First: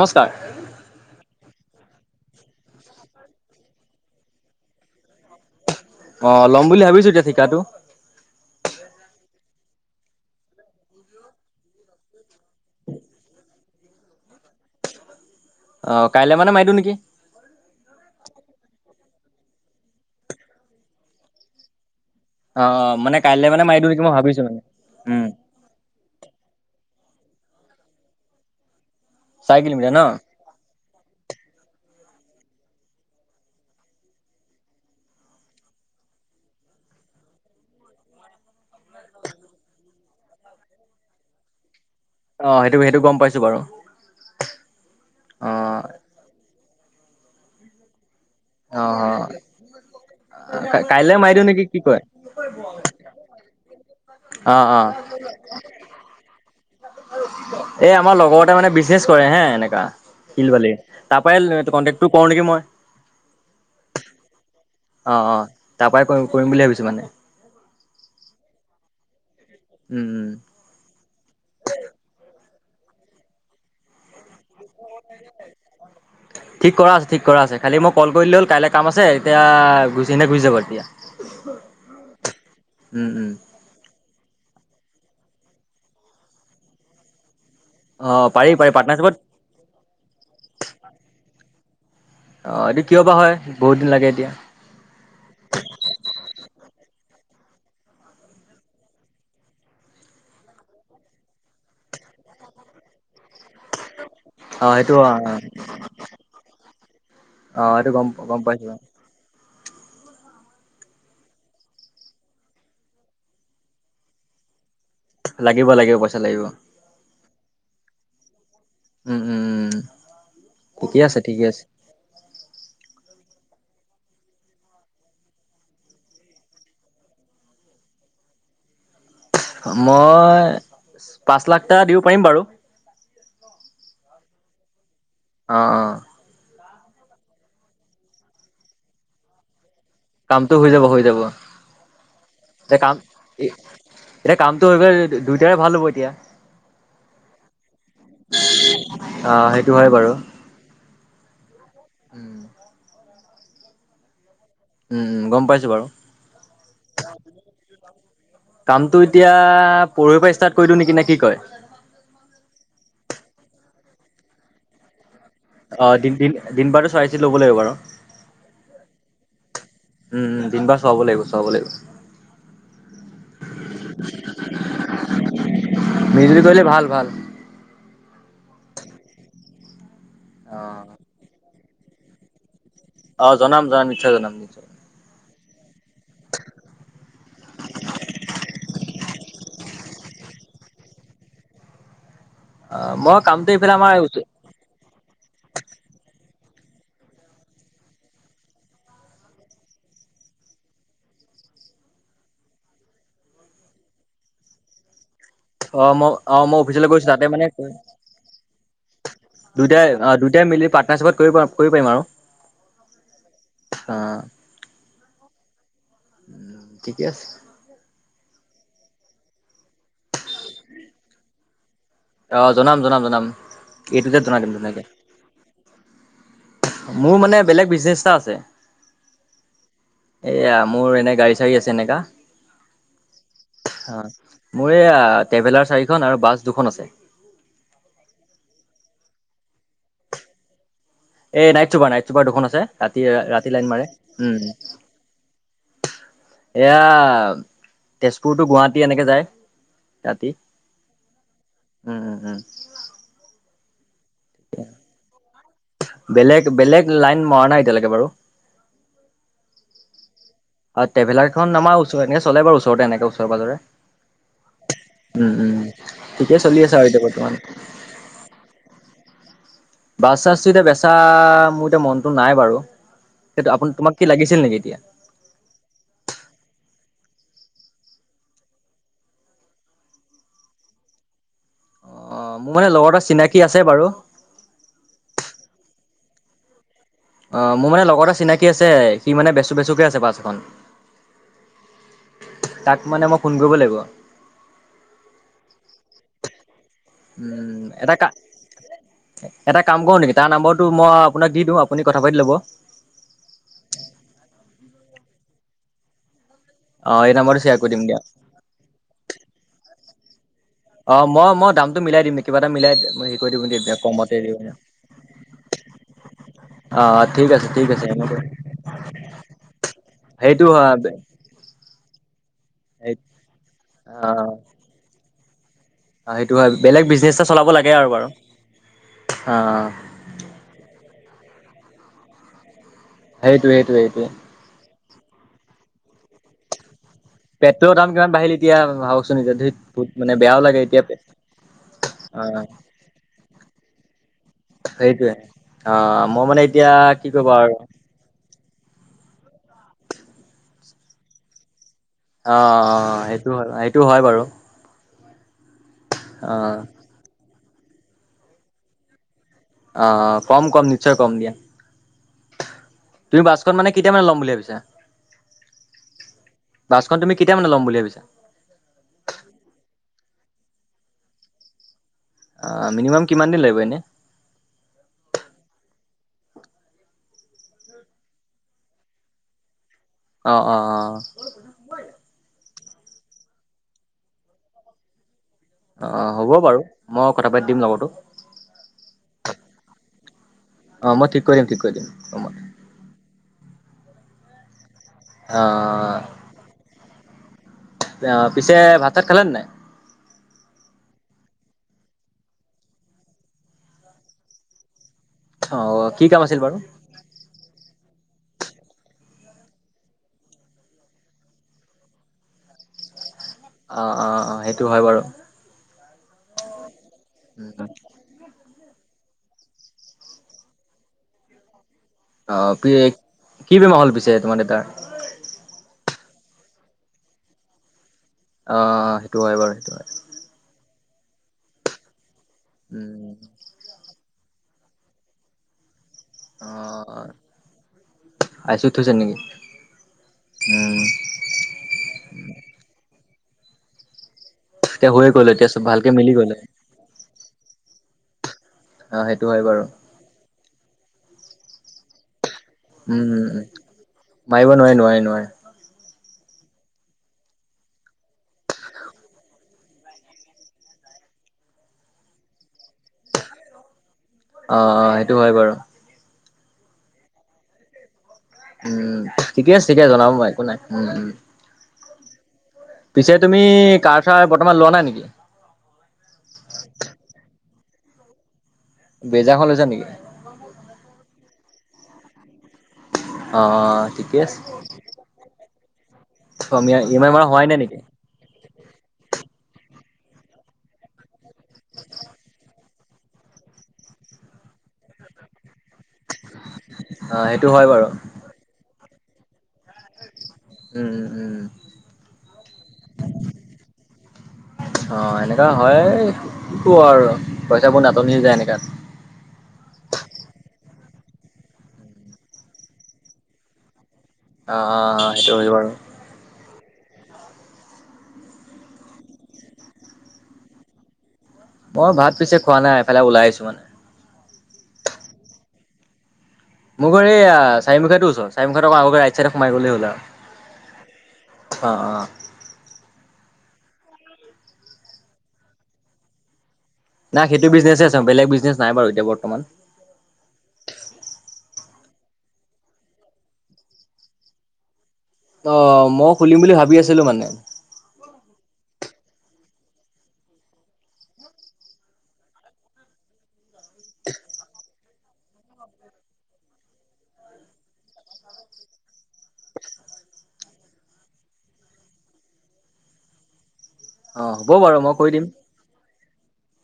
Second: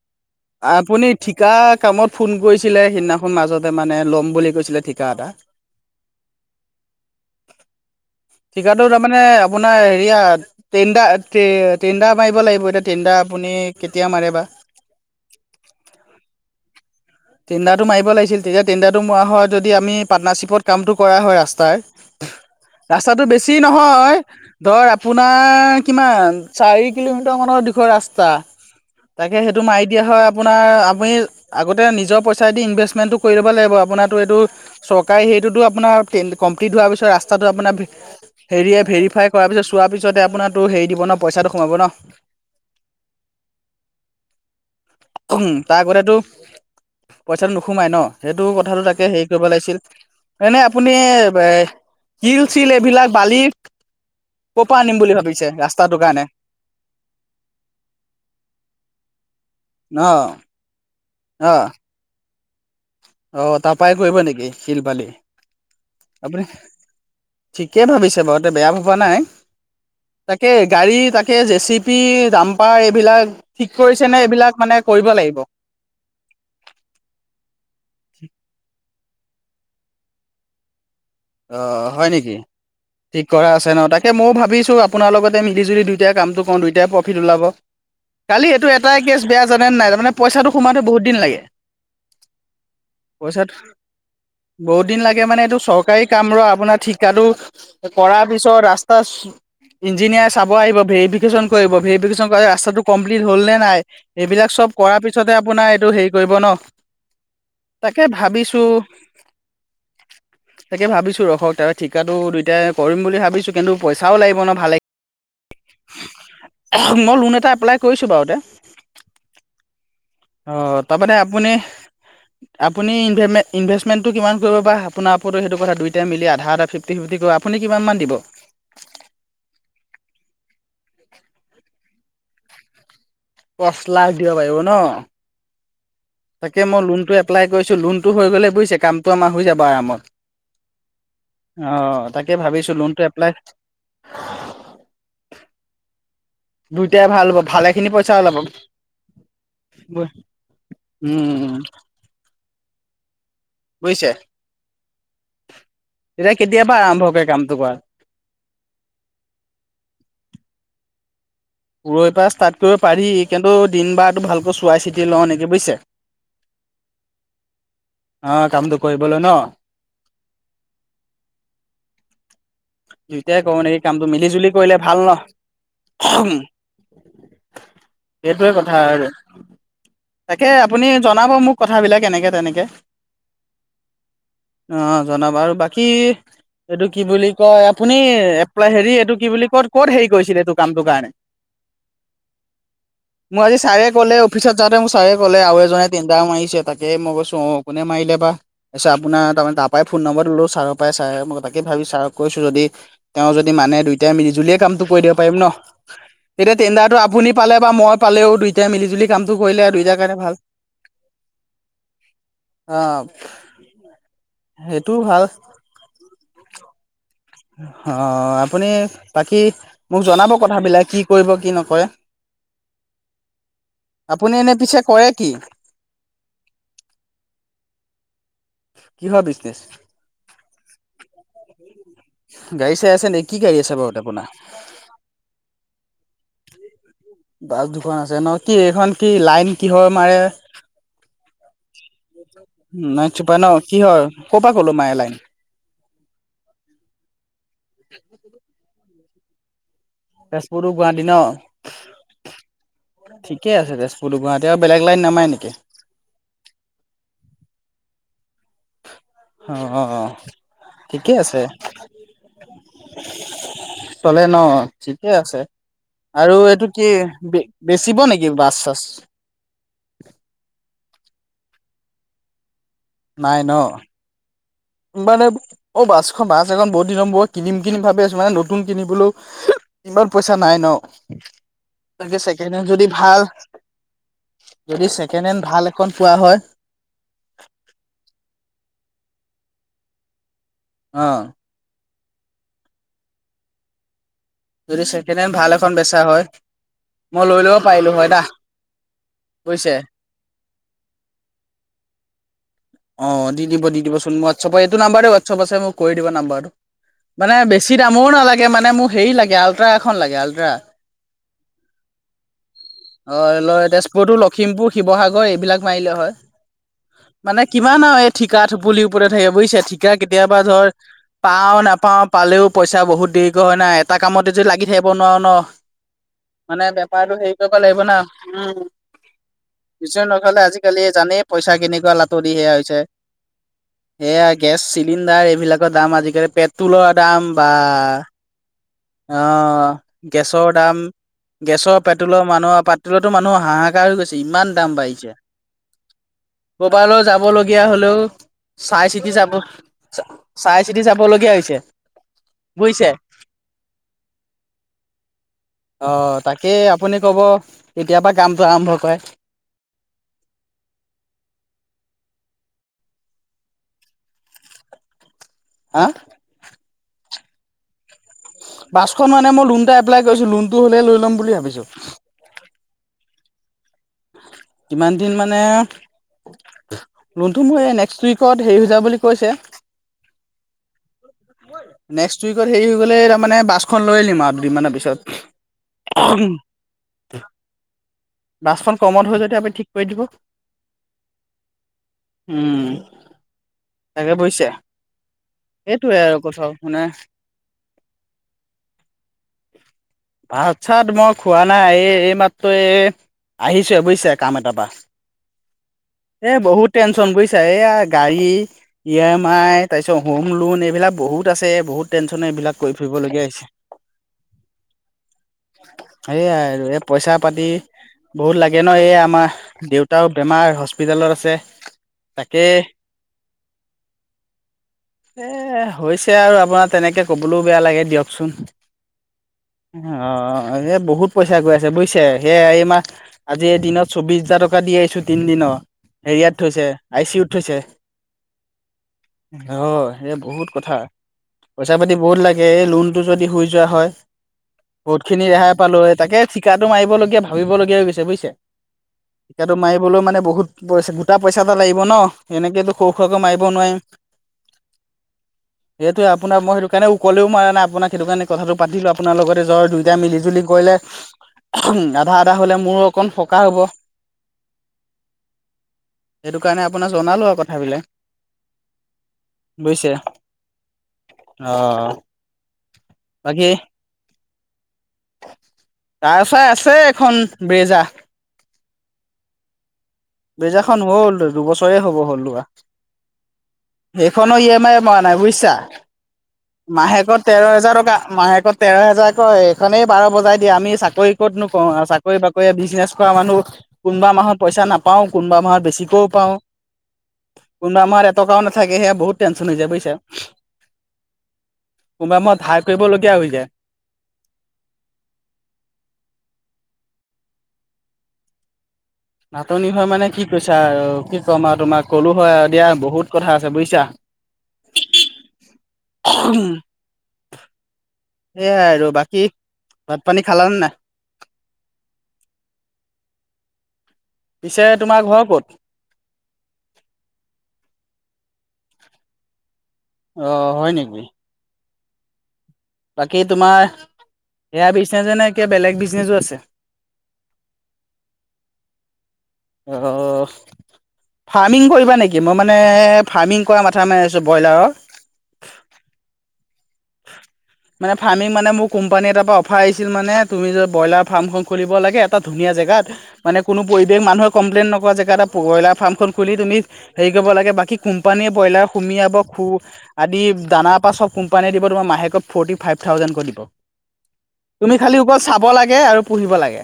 নমস্কাৰ আপুনি ঠিকা কামত। ফোন কৰিছিল সেইদিনাখন মাজতে মানে, ল'ম বুলি কৈছিলে ঠিকা এটা। অ' ল'ম বুলি ভাবিছো ঠিকাটো। ঠিকাৰটো তাৰ মানে, আপোনাৰ হেয় আ' টেনদাৰ টেনদা মাৰিব লাগিব। টেনদাৰ। আপুনি কেতিয়া মাৰে বা। অ' কাইলে মানে মাৰি দিওঁ নেকি? টেন্দাৰটো মাৰিব লাগিছিল, তেহে তেন্দায়। তুম হয় যদি, আমি পাৰ্নাৰশ্বিপত কামটো কৰা হয় ৰাস্তাৰ। অ মানে ৰাস্তাটো কাইলে বেছি মানে মাৰি দিওঁ নেকি মই নহয়, ভাবিছো মানে ধৰ উম আপোনাৰ কিমান চাৰি। কিলোমিটাৰ মানৰ দিশৰ ৰাস্তা। তাকেহে চাৰি সেইটো মাৰি কিলোমিটাৰ ন দিয়া হয়, আপোনাৰ আগবাঢ়িল আগত। তেওঁ, নিজৰ পইচাই দি ইনভেষ্টমেটো কৰি লৱ লাগিব। আপোনাৰটো এইটো চৰকাৰী হেৰিটো আপোনাৰ টেন কমপিলিত। পোৱাৰ পিছত ৰাস্তাটো আপোনাৰ ভি হেৰিয়ে ভেৰিফাই কৰাৰ পিছত চোৱাৰ পিছতে আপোনাৰোটো হেৰি দিব ন', পইচাটো সোমাব ন'। অ' সেইটো সেইটো গম পাইছো বাৰু অ। তাৰ আগতেতো পইচাটো নোসোমাই ন? হেইটো অ কথাটো তাকে হেৰি কৰিব লাগিছিল, এনে আপুনি এ। কাইলে মাৰি দিওঁ নেকি কি কয় শিল চিল এইবিলাক বালি, অ ক'ৰপা অ আ‌নিম বুলি ভাবিছে। ৰাস্তাটো কাৰণে? এই, আমাৰ লগৰ এটাই মানে বিজনেচ কৰে হে, এনেকা অ শিল বালি তাৰ পা কণ্টেকটো কৰো নেকি মই, অ'তাৰ পাই কৰিব নেকি শিল-বালি? অ অ তাৰ পৰাই কৰিম কৰিম আপুনি, বুলি ভাবিছো মানে ঠিকে ভাবিছে বাৰুতে বেয়া ভাৱ হোৱা নাই, উম উম তাকেই গাড়ী তাকেই জেচিপি, জাম তাৰ এইবিলাক, ঠিক কৰিছে নে এইবিলাক। মানে, কৰিব লাগিব? ঠিক কৰা আছে ঠিক কৰা আছে খালি মই কল কৰিলে হ'ল, কাইলৈ কাম আছে এতিয়াই গুচিনে গুচি যাব এতিয অ' হয় নেকি? উম ঠিক উম কৰা আছে নহয়, তাকেই মইও ভাবিছো আপ আপোনাৰ লগতে মিলিজুলি দুয়োটাই কামটো কৰো, দুয়োটা প্ৰফিট উলাব। অ কালি পাৰি এইটো, পাৰি এটাই পাৰ্টনাৰশ্বিপত কেছ বেয়া জানে নাই, তাৰমানে পইচাটো সোমাওঁতে বহুত দিন লাগে। অ এইটো কিয় বা হয় পইচা বহুত দিন লাগে এতিয়া বহুত দিন লাগে মানে এইটো চৰকাৰ সকাম ৰ আপোনাৰ ঠিকাটো কৰাৰ পিছত ৰাস্তা ইঞ্জিনিয়াৰ চাব আহিব, ভেৰিফিকেশ্যন কৰিব ভেৰিফিকেশন ৰাস্তাটো কমপ্লিট হ'ল নে নাই, এইবিলাক অ চব সেইটো কৰাৰ অ পিছতহে আপোনাৰ এইটো হেৰি কৰিব ন? অ সেইটো তাকে গম গম ভাবিছো। পাইছো তাকে ভাবিছো ৰখক তাৰ ঠিকাাতো দুইটাই কৰিম বুলি ভাবিছো কিন্তু পইচাও লাগিব ন ভালে লাগিব লাগিব পইচা লাগিব। মই লোন এটা এপ্লাই কৰিছো বাৰু এতিয়া উম উম উম অ ঠিকে তাৰপান আছে ঠিকে আপুনি আছে আপুনি ইভে ইনভেষ্টমেণ্টটো কিমান কৰিব বা আপোনাৰ আপো সটোথা দুইট মিল আধা আধা ফিফটি ফিফটি কৰিব আুনি কিমান দিব মই পাঁচ লাখ দিব পাৰিম বাৰু পাঁচ লাখ দিব পাৰিব ন অঁ অঁ তাকে মই লোনটো এপ্লাই কৰিছো লোনটো হৈ গ'লে বুজিছে কামটো আমাৰ হৈ যাব আৰামত কামটো হৈ যাব হৈ যাব অঁ তাকে ভাবিছোঁ এ কাম লোনটো এপ্লাই এ কামটো হৈ গলে দুয়ইটাৰে ভাল হ'ব এতিয়া দুইটাই ভাল হব ভালেখিনি পইচা ওলাব অ সেইটো হয় বাৰু উম উম বুজিছে উম গম পাইছো বাৰু তেতিয়া কেতিয়াৰ পৰা আৰম্ভ কৰে কামটো কৰা কামতটো এতিয়া পৰহৰ পৰা ষ্টাৰ্ট কৰি দিওঁ না নেকি কয় পৰখি পৰা ষ্টাৰ্ট কৰিব পাৰি কিন্তু দিন বাৰটো ভালকৈ চোৱাই চিটি লওঁ নেকি বুজিছে। অ দিন দিন দিন বাৰটো চোৱাই চিটি লব লাগিব বাৰু অ কামটো কৰিবলৈ ন উম দিন বাৰ চোৱাব লাগিব চোৱাব লাগিব দুইটাই কৰো নেকি কামটো মিলি জুলি কৰিলে ভাল ন মিলি জুলি কৰিলে ভাল ভাল সেইটোৱে কথা আৰু তাকে আপুনি অ', জনাব মোক কথাবিলাক এনেকে তেনেকে অ জনাম জনাম নিশ্চয় জনাম অ জনাব আৰু বাকী এইটো কি বুলি কয় আপুনি এপ্লাই হেৰি এইটো কি বুলি কয় ক'ত হেৰি কৰিছিলে এইটো কামটোৰ কাৰণে অ', মই কামটো আজি এইফালে ছাৰে আমাৰ ক'লে অফিচত যাওঁতে ম ছাৰে ক'লে আৰু এজনে টেণ্ডাৰ মাৰিছে তাকে মই কৈছো অ', কোনে মাৰিলে বা কৈছে আপোনাৰ তাৰমানে তাৰ পৰাই ফ ফোন নম্বলো ছাৰৰ পৰাই ছাৰে মই তাকে ভাবি ছাৰক কৈছো যদি তেওঁ যদি মানে দুইটাই মিলজুলিয় কামটো দিব পাৰি ন। অ', মই অ', এতিয়া মই অফিচলৈ টেণ্ডাৰটো গৈছো তাতে আপুনি মানে পালে বা মই পালেও দুইটাই মিলি জুলি কামতটো কৰিলে দুইটাৰ কাৰণে ভাল। মি পাৰ্নাৰশিপত কৰি পাৰিম আৰু অ অ', সেইটো ভাল। ঠিকে আছে অ আপুনি বাকী মোক জনাব কথাবিলাক কি কৰিব কি নকৰে। আহ জনাম জনাম জনাম এইটোতে আপুনি জনাই দিম এনে পিছে তেনেকে কৰে কি মোৰ মানে বেলেগ বিজনেচ এটা আছে কি হয় বিচনেছ এয়া মোৰ এনে গাড়ী চাড়ী আছে এনেকা। গাড়ী চাড়ী আছে নেকি কি গাড়ী আছে বাৰু অ আপোনাৰ মোৰ এইয়া ট্ৰেভেলাৰ চাৰিখন আৰু বাছ দুখন আছে। বাছ দুখন আছে ন কি এইখন কি লাইন কিহৰ মাৰে? এই নাইট চুবাৰ নাইট চুবাৰ দুখন আছে ৰাতি নাইট চুপাৰ ন ৰাতি লাইন মাৰে কিহৰ ক'ৰ উম। পৰা ক'লৈ মাৰে লাইন এয়া তেজপুৰতটো গুৱাহাটী এনেকে যায়। ৰাতি তেজপুৰো গুৱাহাটী ন উম উম উম ঠিকে আছে তেজপুৰ সুু গুৱাহাটী আৰু বেলেগ লাইন নামাই নেকি বেলেগ বেলেগ লাইন মৰা নাই এতিয়ালৈকে বাৰু। অ, অ, অ অ ঠিকে ট্ৰেভেলাৰ আছে এখন আমাৰ ওচ এনে চলে বাৰু ওচৰতে এনেকে ওচৰে পাজৰে চলে ন ঠিকে উম আছে উম আৰু ঠিকেই চলি এইটো আছে আৰু কি এতিয়া বৰ্তমান। বে বেচিব নেকি বাছ চাছ। বাছ চাছটো এতিয়া বেচা মোৰ এতিয়া মনতটো নাই বাৰু নাই আপু ন তোমাক কি লাগিছিল নেকি? এতিয়া? মানে অ বাছখন বাছ এখন বহুত দিনৰ পৰা কিনিম কিনি ভাবি আছো মানে নতুন কিনিবলৈ হু ইমান পইচা নাই ন। অ' মোৰ ছেকেণ্ড মানে হেণ্ড যদি লগৰ এটা ভাল চিনাকি আছে বাৰু। যদি ছেকেণ্ড হেণ্ড ভাল এ কমত পোৱা হয় অ মোৰ মানে লগৰ এটা চিনাকি আছে সি মানে বেচো বেচোকে আছে বাছ খন। আহ তাক মানে মই ফোন কৰিব লাগিব যদি ছেকেণ্ড হেণ্ড ভাল এখন বেচা হয়। মই লৈ ল'ব পাৰিলো এটা কা হয় দা এটা বুজিছে কাম কৰো নেকি তাৰ নাম্বৰটো মই আপোনাক দি দিউ আপুনি কথা পাতি ল'ব। অ দি দিব দি দিবচোন হোৱাটছএপ এইটো নাম্বাৰাতে হোৱাটছআপ আছে মোক কৰি দিবা নাম্বাৰটো অ' এই মানে নাম্বাৰটো শ্বেয়াৰ কৰি বেছি দিম দিয়া। দামৰো নালাগে মানে মোক হেৰি লাগে আল্ট্ৰা এখন লাগে আল। অ মই, মই দামতো মিলাই দিম কিবা এটা মিলাই হেৰি অ কৰি দিম ল তেতিয়া কমতে তেজপুৰতটো দিম লখিমপুৰ শিৱসাগৰ এইবিলাক মাৰিলে হয়। অ ঠিক মানে আছে ঠিক আছে কিমান আৰু এই ঠিকা থুপুলিৰ ওপৰতে থাকিব বুজিছে ঠিকা কেতিয়াবা সেইটো ধৰ হয় পাও। পাওঁ নাপাও পালেও পইচা বহুত দেৰিকে হয় নাই এটা কামতে যদি লাগি থাকিব নোৱাৰো ন। অহ, সেইটো হয়। বেলেগ বিজনেছ এটা চল ব লাগিব না উম কিছ নকাললে আজিকালি জানেই পইচা কেনেকুৱা লাতুৰি সেয়া হৈছে। সেইটো, সেইটো সেইটোৱে এয়া গেছ চিলিণ্ডাৰ এইবিলাকৰ দাম আজিকালি পেট্ৰলৰ দাম বা পেট্ৰলৰ দাম কিমান বাঢ়িল এতিয়া ভাবকচোন এতিয়া ধেত আহ বহুত মানে বেয়াও গেছৰ লাগে দাম এতিয়া গেছৰ অ পেট্ৰলৰ মানুহৰ, পেট্ৰলৰটো মানুহৰ হাহাকাৰ হৈ গৈছে ইমান দাম সেইটোৱে বাঢ়িছে। অ মই মানে এতিয়া কবালৈ কি যাব ক'বা আৰু লগীয়া হলেও চাই চিতি যাব, চাই চিতি যাবলগীয়া হৈছে। অ', বুজিছে অ', সেইটো হয় সেইটো হয় বাৰু। অ', তাকেই, আপুনি ক'ব কেতিয়াপা কামটো আৰম্ভ কৰে। আহ কম কম নিশ্চয় কম দিয়া। তুমি বাছখন মানে কেটিয়ামানে ল'ম বুলি ভাবিছা? হা? বাছখন তুমি কেতিয়া মানে ল'ম বুলি ভাবিছা? বাছখন মানে মই লোন এটা এপ্লাই কৰিছো লোনটো হ'লে লৈ ল'ম বুলি ভাবিছো। অ' মিনিমাম কিমান দিন লাগিব এনে? কিমান দিন মানে লনটো মোৰ এই নেক্সট উইকত হেৰি হৈ যাব বুলি কৈছে। অ, অ, অ। নেক্সট উইকত হেৰি হৈ গ'লে তাৰমানে বাছখন লৈ আনিম আৰু দুদিনমানৰ পিছত। অ' অ' হ'ব বাৰু মই কথা পাতি দিম লগৰটো। বাছখন কমত হৈ যদি কৈ দিব। অ', মই ঠিক কৰি দিম ঠিক কৰি দিম অ' ম উম তাকে পৈছো সেইটোৱে আৰু কথাও শুনা সেইয়া আৰু পিছে ভাত চাত খালে নে নাই? ভাতছাত মই খোৱা নাই এই এই মাত্ৰ এই আহিছোৱে বুজিছে কাম এটাৰ পা। অ' কি কাম এ আছিল বাৰু? বহুত টেনচন বুজিছা এইয়া গাড়ী ই এম আই তাৰ পিছত হোম লোন এইবিলাক বহুত আছে বহুত টেনচনে এইবিলাক কৰি ফুবলগীয়া। অ, অ, অ, সেইটো হয় বাৰু। সেইয়াই আৰু এ পইচা - পাতি বহুত লাগ গেন এই আমাৰ দেউতাও বেমাৰ হস্পিতালত আছে। অঁ, তাকে পিয়ে কি বেমাৰ হ'ল পিছে তোমাৰ এ দেউতাৰ? হৈছে আৰু আপোনাৰ তেনেকে ক'বলৈও বেয়া লাগে দিয়ক। চোন অ' সেইটো হয় বাৰু সেইটো হয়। অঁ অৰে বহুত পইচা গৈ আছে বুজিছে, সেয়া ই এ মাহ উম, আজি এদিনত চৌবিশ হাজাৰ টকা দি আহিছো, তিনি দিনৰ হেৰিয়াত থৈছে আই অ' চি ইউত থৈছে। আই চি ইউত থৈছে নেকি? অঁ, সে বহুত কথা, উম, পইচা পাতি বহুত লাগে এ লোন তো যদি হৈ যোৱা হয়, এতিয়া বহুত হৈয়ে খিনি গ'ল এতিয়া ৰেহাই চব পালো ভালকে হয় মিলি তাকে গ'ল। ঠিকাটো মাৰিব লগীয়া ভা ভাবিব লগীয়া হৈ গৈছে বুজিছে, অ' সেইটো হয় এটো বাৰু। মাৰিবলৈও মানে বহুত পইচা, গোটা পইচা এটা লাগিব ন'? এনেকেটো সৰু উম, সুৰাকে উম, উম, মাৰিব নোৱাৰিম। মাৰিব নোৱাৰে নোৱাৰে নোৱাৰে। সেইটোৱে আপোনাক মই সেইটো কাৰণে ওকলেও মাৰা নাই আপোনাক সেইটো কাৰণে কথাটো পাতিলো আপোনাৰ লগতে জ্বৰ দুইটা মিল জুলি কৰিলে আধা, আধা হ'লে মোৰো অকণ সকাহ হ'ব অ', এইটো হয়, বাৰু সেইটো কাৰণে আপোনাক জনালোঁ আৰু কথাবিলাক। উম, ঠিকে আছে বুজিছে [unintelligible] একো নাই উম, উম। পিছে তুমি কাৰ, চাৰ বৰ্তমান লোৱা নাই নি কাৰ, চাৰ আছে এখন ব্ৰেজা ব্ৰেজাখন লৈছা নেকি? ব্ৰেজাখন হ'ল দুবছৰে হ'ব হ'ল লোৱা। অ', ঠিকে আছে সেইখনৰ ই এম আই মাৰা নাই বুইছা। ই এম আই মাহেকত মাৰা তেৰ হোৱাই নাই হেজাৰ নেকি? টকা, মাহেকত তেৰ হেজাৰ কৈ এইখনেই বাৰ বজাই দিয়ে আমি চাকৰি ক'তনো কৰোঁ, আৰু চাকৰি, বাকৰি, বিজনেছ কৰা মানুহ কোনোবা মাহত পইচা নাপ পাওঁ, কোনোবা মাহত বেছিকৈও পাওঁ, অ', সেইটো হয় কোনোবা বাৰু মাহত এটকাও নাথাকেহে বহুত টেনচন হৈ যায় বুইছা। উম, উম, উম। কোনোবা মাহত ধাৰ কৰিবলগীয়া হৈ যায়। অ', এনেকা হয়ে কি কৰ আৰু পইচাবোৰ নাটনি যায় এনেকাত নাটনি হয়, মানে কি কৈছা আৰু কি ক'ম আৰু, তোমাৰ ক'লো হয়, আৰু দিয়া বহুত কথা আছে বুইছা। অ', সেইটো হয় বাৰু। উম। এইয়াই আৰু বাকী ভাত, পানী খালানে নাই? মই ভাত পিছে খোৱা নাই এফালে ওলাই আহিছোঁ মানে। পিছে তোমাৰ ঘৰ ক'ত? মোৰ ঘৰ এইয়া [unintelligible] আগত গৈ ৰাইট চাইডে সোমাই গ'লে হ'ল। আৰু অ', হয়, নিকি? অ', অ'। বাকী তোমাৰ এয়া বিজনেছে নে, কিবা বেলেগ বিজনেচো আছে? নাই সেইটো বিজনেছে আছে, বেলেগ বিজনেছ নাই বাৰু এতিয়া বৰ্ত অ', [unintelligible] ৰ্মিং কৰিবা নেকি? মই মানে ফাৰ্মিং কৰা মাথা মাৰি আছোঁ ব্ৰইলাৰৰ অ', মই খুলিম বুলি ভাব মানে ফাৰ্মিং মানে মোক কোম্পানীৰ এটাৰপৰা অফাৰ আহিছিল মানে তুমি যে, ব্ৰইলাৰ ফাৰ্মখন খুলিব লাগে এটা ধুনীয়া জেগাত মানে কোনো পৰিৱেশ মানুহ কমপ্লেইন নক পোৱা জেগা এটাত ব্ৰ'ইলাৰ ফাৰ্মখন খুলি তুমি হেৰি কৰিব লাগে, বাকী কোম্পানীয়ে ব্ৰ'ইলাৰ সুমিয়াব খু আদি দানাৰ পা চব কোম্পানীয়ে দিব তোমাৰ মাহেকত ফ'ৰ্টি ফাইভ থাউজেণ্ড কৈ দিব। অ হ'ব তুমি বাৰু মই খালি কৰি অকল দিম চাব লাগে আৰু পুহিব লাগে।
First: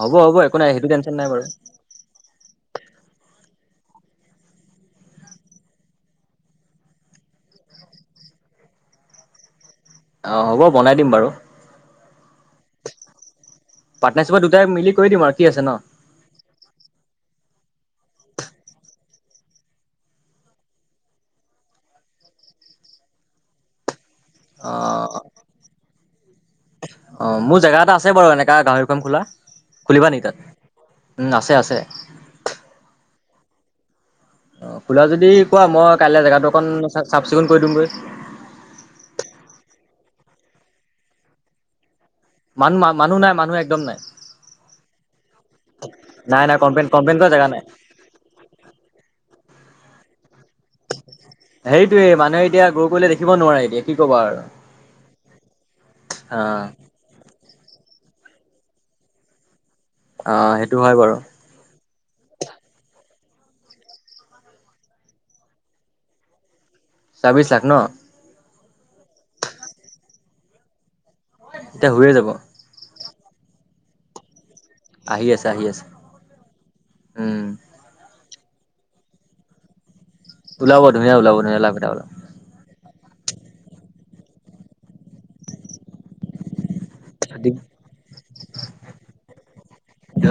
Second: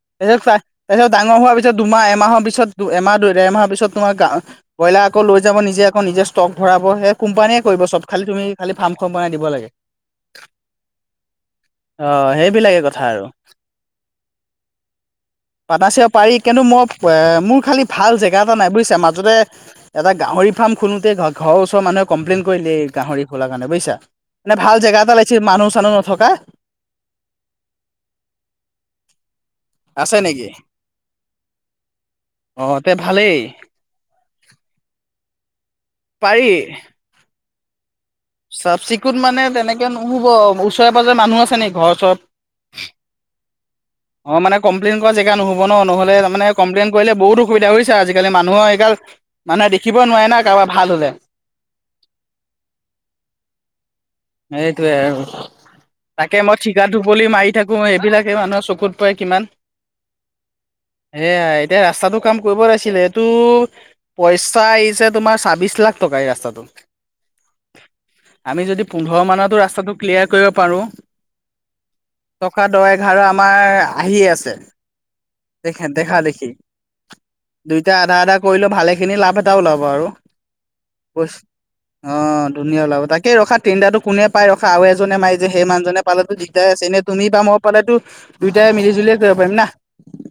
হ'ব হ'ব একো নাই সেইটো তা তাৰপিছত টেনচন নাই ডাঙৰ বাৰু হোৱাৰ পিছত দুমাহ এমাহৰ পিছত, দু-এমাহ ডেৰমাহৰ পিছত তোমাৰ কাম, ব্ৰ'ইলাৰ আকৌ লৈ যাব নিজে আকৌ নিজে ষ্ট'ক ভৰাব সেই কোম্পানীয়ে কৰিব চব খালি তুমি খালি ফাৰ্ম সোমবাৰে দিব লাগে। অ', হ'ব বনাই দিম বাৰু। অ', সেইবিলাকে কথা আৰু। পাৰ্টনাৰশ্বিপত দুটাই মিলি কৰি দিম আৰু কি আছে ন পাটাশেও পাৰি কিন্তু মই অ', মোৰ খালি ভাল জেগা এটা নাই বুজিছে, মাজতে এটা গাহৰি ফাৰ্ম খোলোতে ঘ-ঘৰৰ ওচৰ মানুহে কমপ্লেইন কৰি লে গাহৰি খোলা কাৰণে বুইছা, মানে অ ভাল জেগা এটা লাগিছিল মানুহ চানুহ নথকা। অ', মোৰ জেগা এটা আছে বাৰু এনেকা গাহৰি ফাৰ্ম খোলা, খুলিবা নেকি তাত? উম, আছে আছে অ' তে [inaudible] অ', খোলা যদি কোৱা মই কাইলৈ জেগাটো অকণ চাফ চিকুণ কৰি দিমগৈ চাফ-চিকুণ মানে তেনেকে নুহ'ব, ওচৰে-পাজৰে মানুহ আছে নেকি ঘৰ ওচৰত? মান-মানুহ নাই মানুহ একদম নাই। অ', মানে কমপ্লেইন কৰা জেগা নহ'ব নহ'লে তাৰ নাই মানে নাই কমপ্লেইন কৰিলে কৰা বহুত জেগা নাই অসুবিধা বুইছা আজিকালি মানুহৰ এইগাল মানুহে দেখিব নোৱাৰে না। কাৰোবাৰ ভাল হ'লে সেইটোৱে মানে এতিয়া গৰু কৰিলে দেখিব নোৱাৰে এতিয়া কি ক'ব আ সেইটোৱে আৰু তাকে মই ঠিকা অ টুপলি মাৰি থাকোঁ এইবিলাক সেই মানুহৰ চকুত পৰে কিমান অ সেইটো হয় বাৰু এয়া এতিয়া ৰাস্তাতটো কাম কৰিব লাগিছিলে টো পইচা আহিছে তোমাৰ চাব্বিশ লাখ টকা এই ৰাস্তাটোত। ছাব্বিছ লাখ ন। আমি যদি পোন্ধৰ মানটো ৰাস্তাটো ক্লিয়াৰ কৰিব পাৰোঁ। তে হৈয়ে যাব। ঘাৰু আমাৰ আহিয়ে আছে। আহি আছে আহি আছে দেখে-দেখা দেখি উম দুইটা আধা আধা কৰিলেও ভালে খিনি লাভ এটা ওলাব আৰু, ওলাব ধুনীয়া ওলাব [unintelligible] ধুনীয়া লাভ এটা ওলাব। অ', ধুনীয়া ওলাব তাকে ৰখা টেণ্ডাৰটো কোনে পাই ৰখা আৰু এজনে মাই যে, সেই মানুজনে পালেতো দিগদাৰে আছে এনে তুমি বা মই পালেতো দুয়টাই মিলি, জুলিয়ে কৰিব পাৰিম না।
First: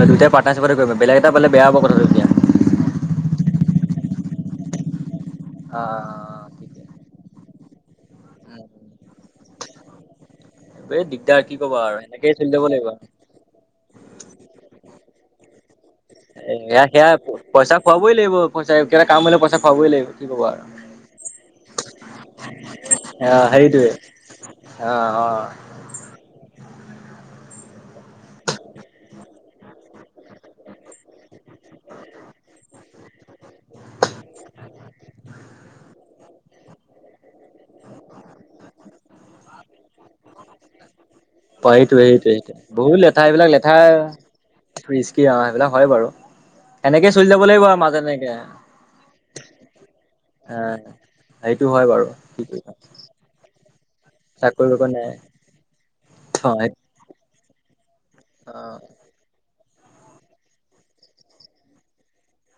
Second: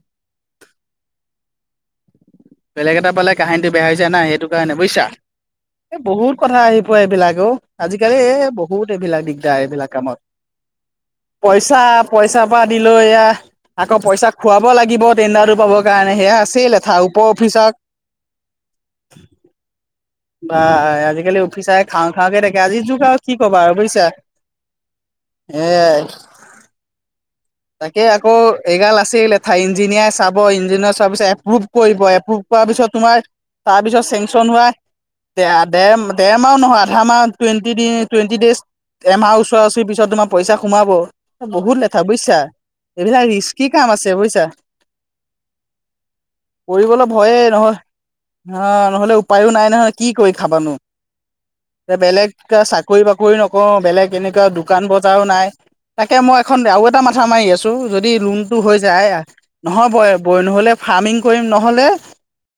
দুইটাই পাৰ্টনাৰশ্বিপতে কৰিব বেলেগে এটা পালে বেয়া হ'ব কথাটো এতিয়া। বেলেগ এটা পালে কাহিনীটো বেয়া হৈ যায় না, সেইটো কাৰণে বুইছা। এই বহুত আহ কথা আহি ঠিকে। পৰে এইবিলাক অ', আজিকালি এই বহুত এইবিলাক দিগদাৰ এইবিলাক কামত। এই দিগদাৰ কি ক'বা পইচা, আৰু সেনেকেই পইচা চলি পৰা যাব লাগিব আদিলৈ আৰু। এয়া আকৌ পইচা খোৱাব লাগিব টেণ্ডাৰটো পাবৰ কাৰণে সেয়া আছেই লেঠা আৰু পইচা খোৱাবই লাগিব পইচা [unintelligible] কাম হ'লে পইচা খুৱাবই লাগিব। কি ক'বা বা, আৰু। আজিকালি অফিচাৰে খাওঁ, খাওঁকে থাকে আজি যুগ আৰু কি অ' ক'বা আৰু সেইটোৱে বুইছা। অ' অ' এয়াই তাকে আকৌ এইগাল আছেই লেঠাই ইঞ্জিনিয়াৰ, চাব ইঞ্জিনিয়াৰ চোৱাৰ পিছত এপুভ কৰিব, এপ্ৰুভ কৰাৰ পিছত তোমাৰ তাৰপিছত চেংচন হোৱা দে-দেৰ-দেৰ মাহো নহয় আধা মাহ টুৱেণ্টি দিন-টুৱে [unintelligible] এমাহ ওচৰা ওচৰি পিছত তোমাৰ পইচা সোমাব। বহুত লেঠা সেইটোৱে সেইটোৱে বুইছা। সেইটোৱে বহুত লেঠা এইবিলাক লেঠা, ৰিচকি অহ, সেইবিলাক হয়, বাৰু। কৰিবলৈ সেনেকে চলি ভয়ে যাব লাগিব আৰু নহয়, মাজত এনেকে আহ, নহ'লে উপায়ো নাই নহয়, কি কৰি খাবানো? অ'। সেইটো হয় এ, বাৰু কি বেলেগকে কৰিবা চাকৰি বাক কৰি নকওঁ বেলেগ এনেকুৱা চাকৰি দোকান বাকৰি বজাৰো নাই, তাকে মই এখন নাই আৰু এটা মাথা মাৰি আছোঁ। যদি লোনটো হৈ অ' অ যায় নহয়, বয়ে বৈ নহ'লে ফাৰ্মিং কৰিম, নহ'লে